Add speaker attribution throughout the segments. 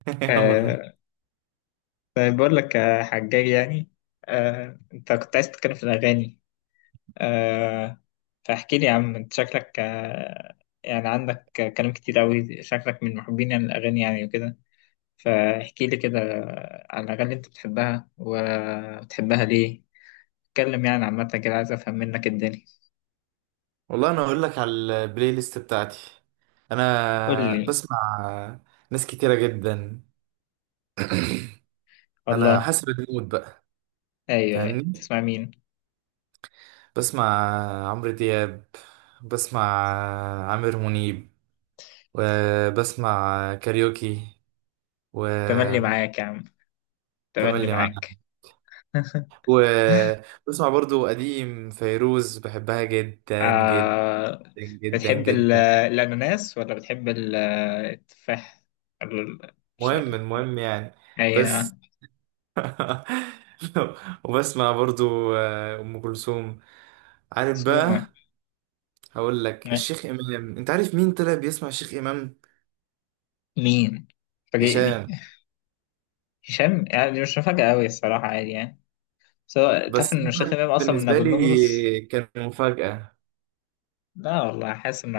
Speaker 1: يلا طيب.
Speaker 2: آه. طيب بقول لك يا حجاج، يعني. آه، انت كنت عايز تتكلم في الأغاني. آه. فاحكي لي يا عم، انت شكلك يعني عندك كلام كتير قوي، شكلك من محبين يعني الأغاني يعني وكده. فاحكي لي كده عن الأغاني اللي انت بتحبها وبتحبها ليه. اتكلم يعني عامة كده، عايز أفهم منك الدنيا.
Speaker 1: والله انا اقول لك على البلاي ليست بتاعتي.
Speaker 2: قول
Speaker 1: انا
Speaker 2: لي.
Speaker 1: بسمع ناس كتيره جدا، على
Speaker 2: والله.
Speaker 1: حسب المود بقى،
Speaker 2: أيوه أيوه،
Speaker 1: فاهمني؟
Speaker 2: تسمع مين؟
Speaker 1: بسمع عمرو دياب، بسمع عامر منيب، وبسمع كاريوكي
Speaker 2: تملي
Speaker 1: وتملي
Speaker 2: معاك يا عم، تملي
Speaker 1: معاك.
Speaker 2: معاك.
Speaker 1: وبسمع برضو قديم فيروز، بحبها جدا جدا
Speaker 2: آه،
Speaker 1: جدا
Speaker 2: بتحب
Speaker 1: جدا.
Speaker 2: الأناناس ولا بتحب التفاح؟ ال- ش-
Speaker 1: المهم يعني، بس.
Speaker 2: أيوة.
Speaker 1: وبسمع برضو ام كلثوم، عارف
Speaker 2: سوما.
Speaker 1: بقى؟ هقول لك الشيخ امام، انت عارف مين طلع بيسمع الشيخ امام؟
Speaker 2: مين؟ فاجئني.
Speaker 1: هشام.
Speaker 2: هشام يعني مش مفاجأة أوي الصراحة، عادي يعني. بس هو، تعرف
Speaker 1: بس
Speaker 2: إن الشيخ
Speaker 1: أنا
Speaker 2: إمام أصلا من
Speaker 1: بالنسبه
Speaker 2: أبو النمرس؟
Speaker 1: لي كان مفاجاه.
Speaker 2: لا والله، حاسس إنه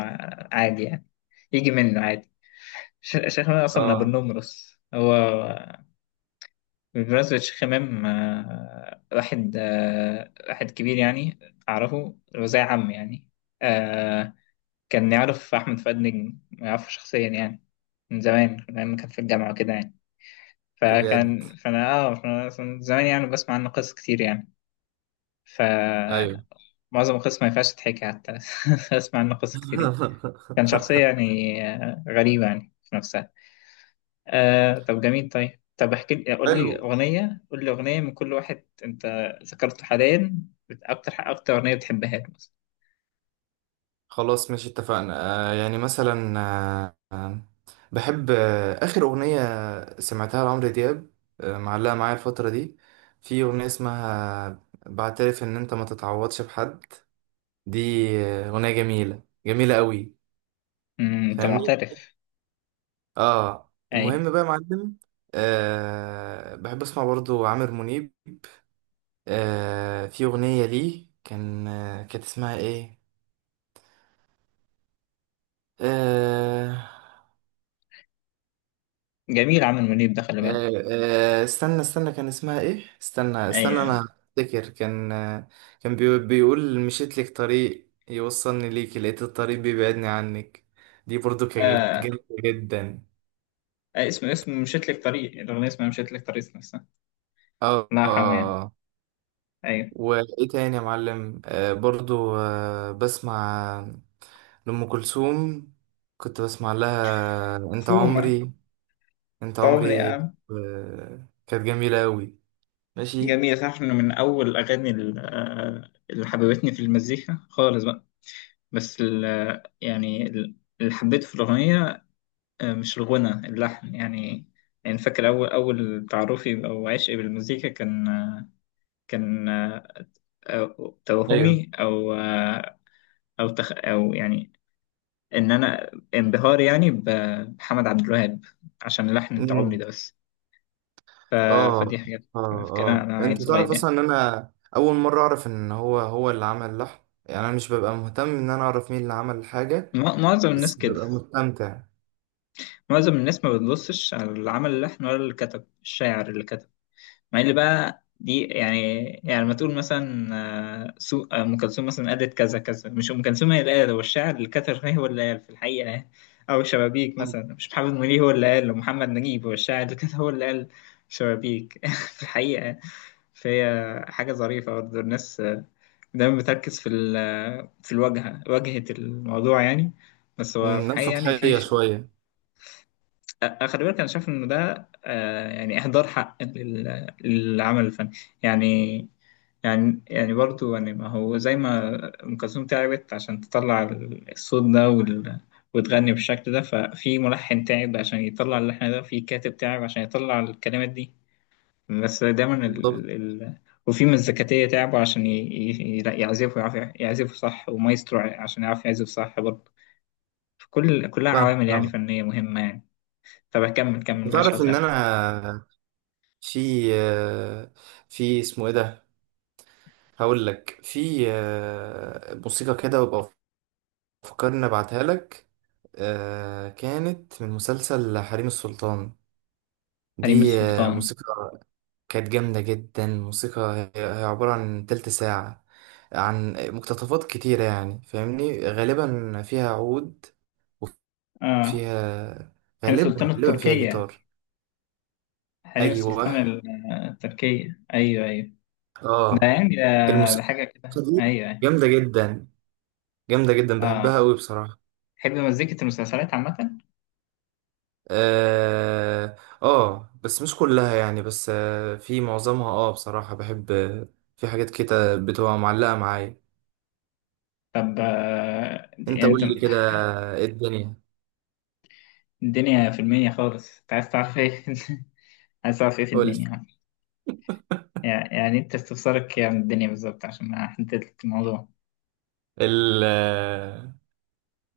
Speaker 2: عادي يعني، يجي منه عادي. الشيخ إمام أصلا من أبو
Speaker 1: اه،
Speaker 2: النمرس هو. بمناسبة شيخ إمام، واحد، واحد كبير يعني. أعرفه، هو زي عم يعني. آه، كان يعرف أحمد فؤاد نجم، يعرفه شخصيا يعني، من زمان من أيام ما كان في الجامعة وكده يعني.
Speaker 1: بجد.
Speaker 2: فكان فأنا آه فأنا من زمان يعني بسمع عنه قصص كتير يعني.
Speaker 1: ايوه.
Speaker 2: فمعظم القصص ما ينفعش تتحكي حتى بسمع عنه قصص كتير يعني. كان شخصية يعني غريبة يعني في نفسها. آه طب جميل. طيب طب احكي لي، قول
Speaker 1: حلو.
Speaker 2: لي أغنية، قول لي أغنية من كل واحد أنت ذكرته حاليا. أكتر أكتر أغنية بتحبها لك مثلا.
Speaker 1: خلاص ماشي، اتفقنا. يعني مثلا بحب آخر أغنية سمعتها لعمرو دياب، معلقة معايا الفترة دي. في أغنية اسمها بعترف إن أنت ما تتعوضش بحد. دي أغنية جميلة جميلة قوي.
Speaker 2: أنت
Speaker 1: فاهمني؟
Speaker 2: معترف. أي.
Speaker 1: المهم بقى يا معلم. بحب أسمع برضو عامر منيب. في أغنية ليه كان كانت اسمها إيه؟ آه،
Speaker 2: جميل، عامر منيب ده خلي بالك.
Speaker 1: آه، استنى استنى كان اسمها ايه، استنى
Speaker 2: أيوه
Speaker 1: استنى
Speaker 2: أيوه.
Speaker 1: انا افتكر كان كان بيقول مشيت لك طريق يوصلني ليك، لقيت الطريق بيبعدني عنك. دي برضو كانت
Speaker 2: آه
Speaker 1: جامدة جدا.
Speaker 2: اسم مشيت لك طريق، الأغنية اسمها مشيت لك طريق نفسها.
Speaker 1: اه. آه.
Speaker 2: لا حمان.
Speaker 1: آه.
Speaker 2: أيوه.
Speaker 1: وايه تاني يا معلم؟ برضو بسمع لأم كلثوم، كنت بسمع لها انت
Speaker 2: شو ما.
Speaker 1: عمري، انت
Speaker 2: طبعا يا
Speaker 1: عمري،
Speaker 2: عم.
Speaker 1: كانت جميلة اوي. ماشي.
Speaker 2: جميل، صح إنه من أول الأغاني اللي حببتني في المزيكا خالص بقى. بس يعني اللي حبيته في الأغنية، مش الغنى، اللحن يعني. يعني فاكر أول أول تعرفي أو عشقي بالمزيكا كان، كان توهمي أو أو تخ أو يعني، إن أنا انبهاري يعني بحمد عبد الوهاب عشان لحن أنت عمري
Speaker 1: ايوه.
Speaker 2: ده بس. ف... فدي
Speaker 1: اه،
Speaker 2: حاجات.
Speaker 1: اه،
Speaker 2: فاكرها
Speaker 1: اه،
Speaker 2: أنا عيل
Speaker 1: انت تعرف
Speaker 2: صغير
Speaker 1: اصلا
Speaker 2: يعني.
Speaker 1: ان انا اول مره اعرف ان هو هو اللي عمل اللحن؟ يعني انا مش ببقى مهتم ان انا اعرف مين اللي عمل الحاجه،
Speaker 2: معظم الناس
Speaker 1: بس
Speaker 2: كده.
Speaker 1: ببقى مستمتع.
Speaker 2: معظم الناس ما بتبصش على اللي عمل اللحن ولا اللي كتب، الشاعر اللي كتب. مع ان بقى دي يعني، يعني لما تقول مثلا سو آه، ام كلثوم مثلا قالت كذا كذا، مش ام كلثوم هي اللي قال، هو الشاعر اللي كتر هي، هو اللي قال في الحقيقه يعني. او شبابيك مثلا، مش محمد منير هو اللي قال، ومحمد نجيب هو الشاعر اللي كتر هو اللي قال شبابيك في الحقيقه يعني. فهي حاجه ظريفه برضه، الناس دايما بتركز في في الواجهه، واجهه الموضوع يعني. بس هو في
Speaker 1: ناس
Speaker 2: الحقيقه يعني في
Speaker 1: سطحيه شويه.
Speaker 2: خلي بالك، انا شايف انه ده يعني اهدار حق للعمل الفني يعني. يعني يعني برضو يعني، ما هو زي ما ام كلثوم تعبت عشان تطلع الصوت ده وتغني بالشكل ده، ففي ملحن تعب عشان يطلع اللحن ده، في كاتب تعب عشان يطلع الكلمات دي. بس دايما
Speaker 1: بالظبط.
Speaker 2: وفي مزكاتية تعبوا عشان يعزفوا، يعرفوا يعزفوا صح، ومايسترو عشان يعرف يعزف صح برضه. كل كلها
Speaker 1: فاهم
Speaker 2: عوامل يعني
Speaker 1: فاهم.
Speaker 2: فنية مهمة يعني. طب كمل كمل،
Speaker 1: انت
Speaker 2: معلش
Speaker 1: تعرف ان
Speaker 2: قاطعتك.
Speaker 1: انا في في اسمه ايه ده، هقول لك في موسيقى كده وابقى فكرني ابعتها لك. كانت من مسلسل حريم السلطان.
Speaker 2: حريم
Speaker 1: دي
Speaker 2: السلطان.
Speaker 1: موسيقى كانت جامدة جدا. الموسيقى هي عبارة عن تلت ساعة، عن مقتطفات كتيرة يعني فاهمني، غالبا فيها عود،
Speaker 2: اه.
Speaker 1: وفيها
Speaker 2: حريم السلطان
Speaker 1: غالبا فيها
Speaker 2: التركية.
Speaker 1: جيتار.
Speaker 2: حريم
Speaker 1: أيوة.
Speaker 2: السلطان التركية، أيوه أيوه. ده
Speaker 1: اه.
Speaker 2: يعني ده، ده
Speaker 1: الموسيقى
Speaker 2: حاجة كده،
Speaker 1: دي
Speaker 2: أيوه أيوه.
Speaker 1: جامدة جدا، جامدة جدا،
Speaker 2: اه.
Speaker 1: بحبها أوي بصراحة.
Speaker 2: تحب مزيكة المسلسلات عامة؟
Speaker 1: اه، بس مش كلها يعني، بس في معظمها اه بصراحة بحب. في حاجات كده بتبقى معلقة معايا.
Speaker 2: طب آه دي،
Speaker 1: انت
Speaker 2: يعني
Speaker 1: قول
Speaker 2: أنت.
Speaker 1: لي كده إيه الدنيا.
Speaker 2: الدنيا في المنيا خالص، أنت عايز تعرف إيه؟ عايز تعرف إيه في
Speaker 1: قول.
Speaker 2: الدنيا يعني؟ يعني أنت استفسارك يعني الدنيا بالظبط عشان أحدد لك الموضوع.
Speaker 1: ال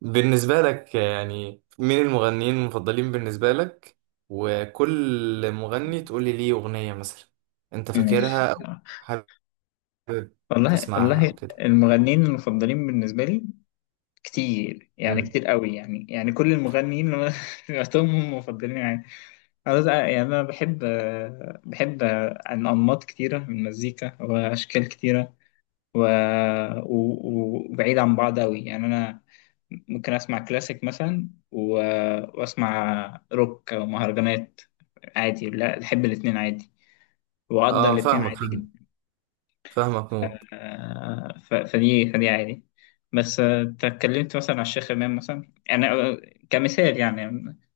Speaker 1: بالنسبة لك يعني، مين المغنيين المفضلين بالنسبة لك؟ وكل مغني تقول لي ليه أغنية مثلا أنت
Speaker 2: ماشي
Speaker 1: فاكرها أو
Speaker 2: آه.
Speaker 1: حابب
Speaker 2: والله
Speaker 1: تسمعها
Speaker 2: والله.
Speaker 1: أو كده.
Speaker 2: المغنيين المفضلين بالنسبة لي كتير يعني،
Speaker 1: مم.
Speaker 2: كتير قوي يعني، يعني كل المغنيين اللي أنا سمعتهم هم مفضلين يعني. يعني انا بحب بحب عن انماط كتيره من المزيكا واشكال كتيره و... و... وبعيد عن بعض قوي يعني. انا ممكن اسمع كلاسيك مثلا واسمع روك او مهرجانات عادي، لا بحب الاتنين عادي، وأقدر
Speaker 1: اه،
Speaker 2: الاتنين
Speaker 1: فاهمك
Speaker 2: عادي
Speaker 1: فاهمك،
Speaker 2: جدا.
Speaker 1: فاهمك موت.
Speaker 2: فدي فدي عادي. بس أنت اتكلمت مثلا على الشيخ إمام مثلا، يعني أنا كمثال يعني،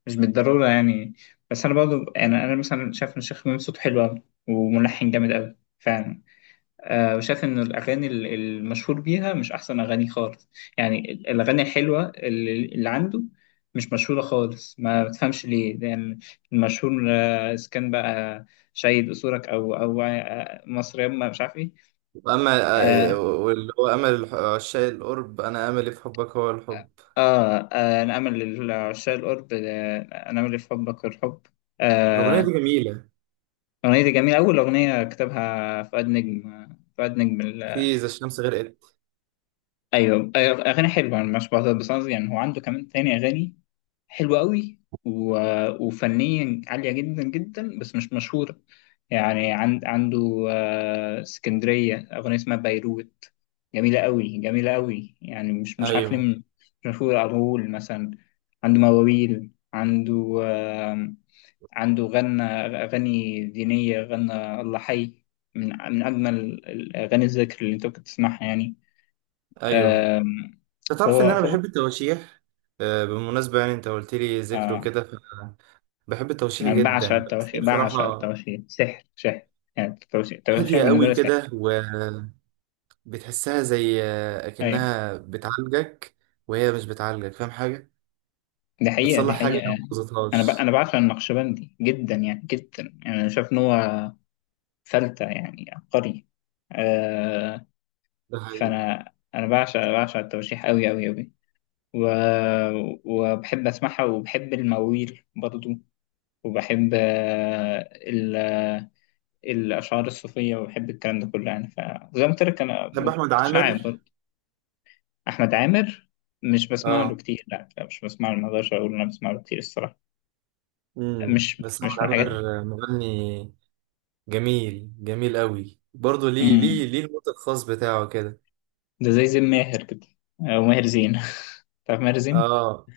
Speaker 2: مش بالضرورة يعني. بس أنا برضه أنا مثلا شايف إن الشيخ إمام صوته حلو أوي وملحن جامد أوي فعلا. وشايف إن الأغاني المشهور بيها مش أحسن أغاني خالص، يعني الأغاني الحلوة اللي عنده مش مشهورة خالص، ما بتفهمش ليه، لأن المشهور إذا كان بقى شهيد أصولك أو مصر يما مش عارف إيه.
Speaker 1: أما
Speaker 2: آه،
Speaker 1: واللي هو أمل عشاق القرب، أنا أملي في حبك هو الحب.
Speaker 2: آه نعمل لعشاق القرب، نعمل لحبك الحب.
Speaker 1: الأغنية دي
Speaker 2: آه.
Speaker 1: جميلة.
Speaker 2: الأغنية دي جميلة، أول أغنية كتبها فؤاد نجم، فؤاد نجم
Speaker 1: في إذا الشمس غرقت.
Speaker 2: أيوه أيوة. أغاني حلوة، أنا مش بعترض، بس قصدي يعني هو عنده كمان تاني أغاني حلوة قوي وفنيا عالية جدا جدا، بس مش مشهورة. يعني عنده اسكندرية، أغنية اسمها بيروت، جميلة قوي جميلة قوي، يعني مش مش عارف ليه
Speaker 1: أيوه
Speaker 2: مش مشهورة. أغول مثلا عنده مواويل، عنده عنده غنى أغاني دينية، غنى الله حي، من من أجمل الأغاني، الذكر اللي أنت ممكن تسمعها يعني.
Speaker 1: أيوه.
Speaker 2: آم،
Speaker 1: أنت تعرف إن
Speaker 2: فهو
Speaker 1: أنا
Speaker 2: فهو
Speaker 1: بحب التواشيح؟ بالمناسبة يعني أنت قلت لي ذكره
Speaker 2: آه،
Speaker 1: كده، بحب التوشيح
Speaker 2: أنا بعشق
Speaker 1: جدا، بس هي
Speaker 2: التواشيح، بعشق
Speaker 1: بصراحة
Speaker 2: التواشيح، سحر سحر، يعني التواشيح، التواشيح
Speaker 1: هادية
Speaker 2: بالنسبة
Speaker 1: قوي
Speaker 2: لي سحر.
Speaker 1: كده، وبتحسها زي
Speaker 2: أيوة.
Speaker 1: أكنها بتعالجك، وهي مش بتعالجك. فاهم حاجة؟
Speaker 2: دي حقيقة، دي
Speaker 1: بتصلح حاجة
Speaker 2: حقيقة
Speaker 1: لو ما
Speaker 2: يعني. أنا ب...
Speaker 1: بوظتهاش.
Speaker 2: أنا بعشق النقشبندي جدا يعني، جدا يعني، أنا شايف إن هو فلتة يعني، عبقري. آه...
Speaker 1: ده حقيقي.
Speaker 2: فأنا بعشق بعشق التواشيح أوي أوي أوي، و... وبحب أسمعها، وبحب المواويل برضو، وبحب الأشعار الصوفية، وبحب الكلام ده كله يعني، فزي ما قلت لك أنا
Speaker 1: بحب أحمد عامر.
Speaker 2: متشعب. احمد عامر. مش بسمع له
Speaker 1: اه.
Speaker 2: كتير، لا لا، مش بسمع له، ما اقدرش اقول إن انا بسمع له كتير الصراحه، مش
Speaker 1: بس أحمد
Speaker 2: مش من الحاجات.
Speaker 1: عامر مغني جميل، جميل قوي برضه. ليه ليه
Speaker 2: امم
Speaker 1: ليه الموت الخاص بتاعه كده؟
Speaker 2: ده زي زين ماهر كده، او ماهر زين. تعرف ماهر زين.
Speaker 1: اه.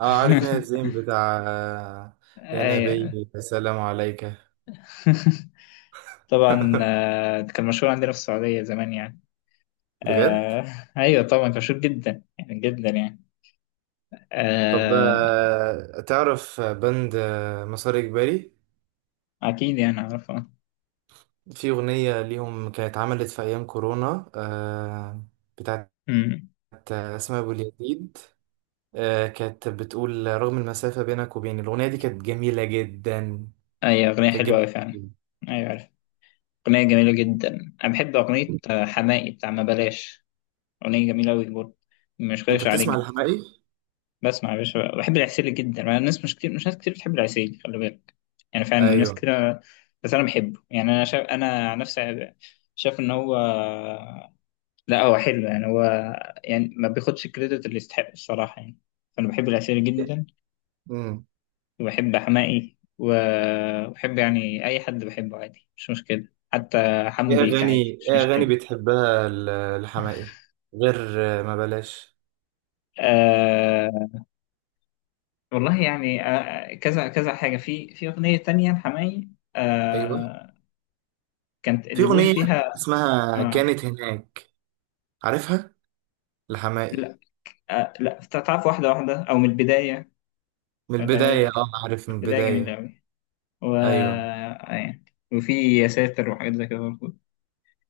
Speaker 1: اه، عارف ماهر زين بتاع يا
Speaker 2: ايوه.
Speaker 1: نبي السلام عليك.
Speaker 2: طبعا، كان مشهور عندنا في السعوديه زمان يعني.
Speaker 1: بجد؟
Speaker 2: آه. ايوه طبعا كان مشهور جدا يعني، جدا يعني.
Speaker 1: طب
Speaker 2: آه.
Speaker 1: تعرف بند مسار إجباري؟
Speaker 2: اكيد يعني اعرفه.
Speaker 1: في أغنية ليهم كانت اتعملت في أيام كورونا، بتاعت
Speaker 2: امم
Speaker 1: أسماء أبو اليزيد. كانت بتقول رغم المسافة بينك وبيني. الأغنية دي كانت جميلة جدا،
Speaker 2: ايوه، اغنيه
Speaker 1: كانت
Speaker 2: حلوه
Speaker 1: جميلة
Speaker 2: قوي فعلا.
Speaker 1: جداً.
Speaker 2: ايوه عارف، اغنيه جميله جدا. انا بحب اغنيه حماقي، بتاع ما بلاش، أغنية جميلة أوي برضه، مش
Speaker 1: أنت
Speaker 2: غايش عليك
Speaker 1: بتسمع
Speaker 2: جدا.
Speaker 1: الحماقي؟
Speaker 2: بسمع يا باشا، بحب العسيلي جدا، مع الناس مش كتير، مش ناس كتير بتحب العسيلي، خلي بالك، يعني فعلا الناس
Speaker 1: أيوه.
Speaker 2: كده. بس أنا بحبه يعني، أنا شايف أنا عن نفسي، شايف إن هو، لا هو حلو يعني، هو يعني ما بياخدش الكريدت اللي يستحق الصراحة يعني، فأنا بحب العسيلي جدا.
Speaker 1: مم.
Speaker 2: وبحب حماقي وبحب يعني أي حد، بحبه عادي مش مشكلة، حتى
Speaker 1: إيه
Speaker 2: حمو بيك
Speaker 1: أغاني
Speaker 2: عادي مش
Speaker 1: إيه أغاني
Speaker 2: مشكلة.
Speaker 1: بتحبها الحماقي، غير ما بلاش؟
Speaker 2: آه، والله يعني كذا كذا حاجة، في في أغنية تانية لحماقي.
Speaker 1: أيوه.
Speaker 2: آه كانت
Speaker 1: في
Speaker 2: اللي بيقول
Speaker 1: أغنية
Speaker 2: فيها.
Speaker 1: اسمها
Speaker 2: آه.
Speaker 1: كانت هناك، عارفها الحماقي؟
Speaker 2: لا. آه لا تعرف، واحدة واحدة أو من البداية.
Speaker 1: من
Speaker 2: ولا غير ده
Speaker 1: البداية.
Speaker 2: كده.
Speaker 1: اه، عارف
Speaker 2: من
Speaker 1: من
Speaker 2: البداية جميلة
Speaker 1: البداية.
Speaker 2: أوي و
Speaker 1: ايوه
Speaker 2: آه، يعني. وفي يا ساتر وحاجات زي كده برضه.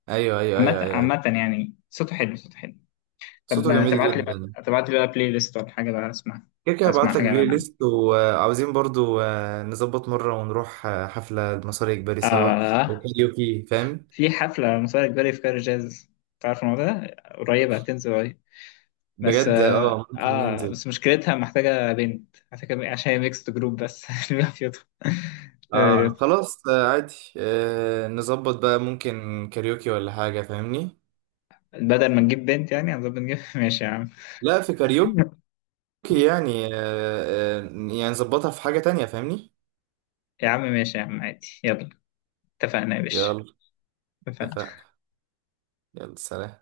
Speaker 1: ايوه ايوه
Speaker 2: عامة
Speaker 1: ايوه ايوه، أيوة.
Speaker 2: عامة يعني صوته حلو، صوته حلو. طب
Speaker 1: صوته
Speaker 2: ما
Speaker 1: جميل
Speaker 2: تبعت لي
Speaker 1: جدا.
Speaker 2: بقى، تبعت لي بقى بلاي ليست ولا حاجة بقى أسمع،
Speaker 1: كده كده
Speaker 2: أسمع
Speaker 1: هبعت لك
Speaker 2: حاجة
Speaker 1: بلاي
Speaker 2: من عندك.
Speaker 1: ليست، وعاوزين برضو نظبط مرة ونروح حفلة المصري الإجباري سوا، او
Speaker 2: آه،
Speaker 1: كاريوكي فاهم.
Speaker 2: في حفلة مسار إجباري في كار جاز، تعرف الموضوع ده، قريبة هتنزل قريب. بس
Speaker 1: بجد.
Speaker 2: اه
Speaker 1: اه، ممكن ننزل.
Speaker 2: بس مشكلتها محتاجة بنت، محتاجة عشان هي ميكست جروب بس اللي بيبقى فيهم.
Speaker 1: اه خلاص، عادي. نظبط بقى، ممكن كاريوكي ولا حاجة فاهمني.
Speaker 2: بدل ما نجيب بنت يعني هنظبط نجيب ماشي يا عم.
Speaker 1: لا، في كاريوكي يعني يعني نظبطها في حاجة تانية فاهمني.
Speaker 2: يا عم ماشي يا عم، عادي، يلا اتفقنا يا باشا.
Speaker 1: يلا.
Speaker 2: اتفقنا.
Speaker 1: اتفقنا. يلا سلام.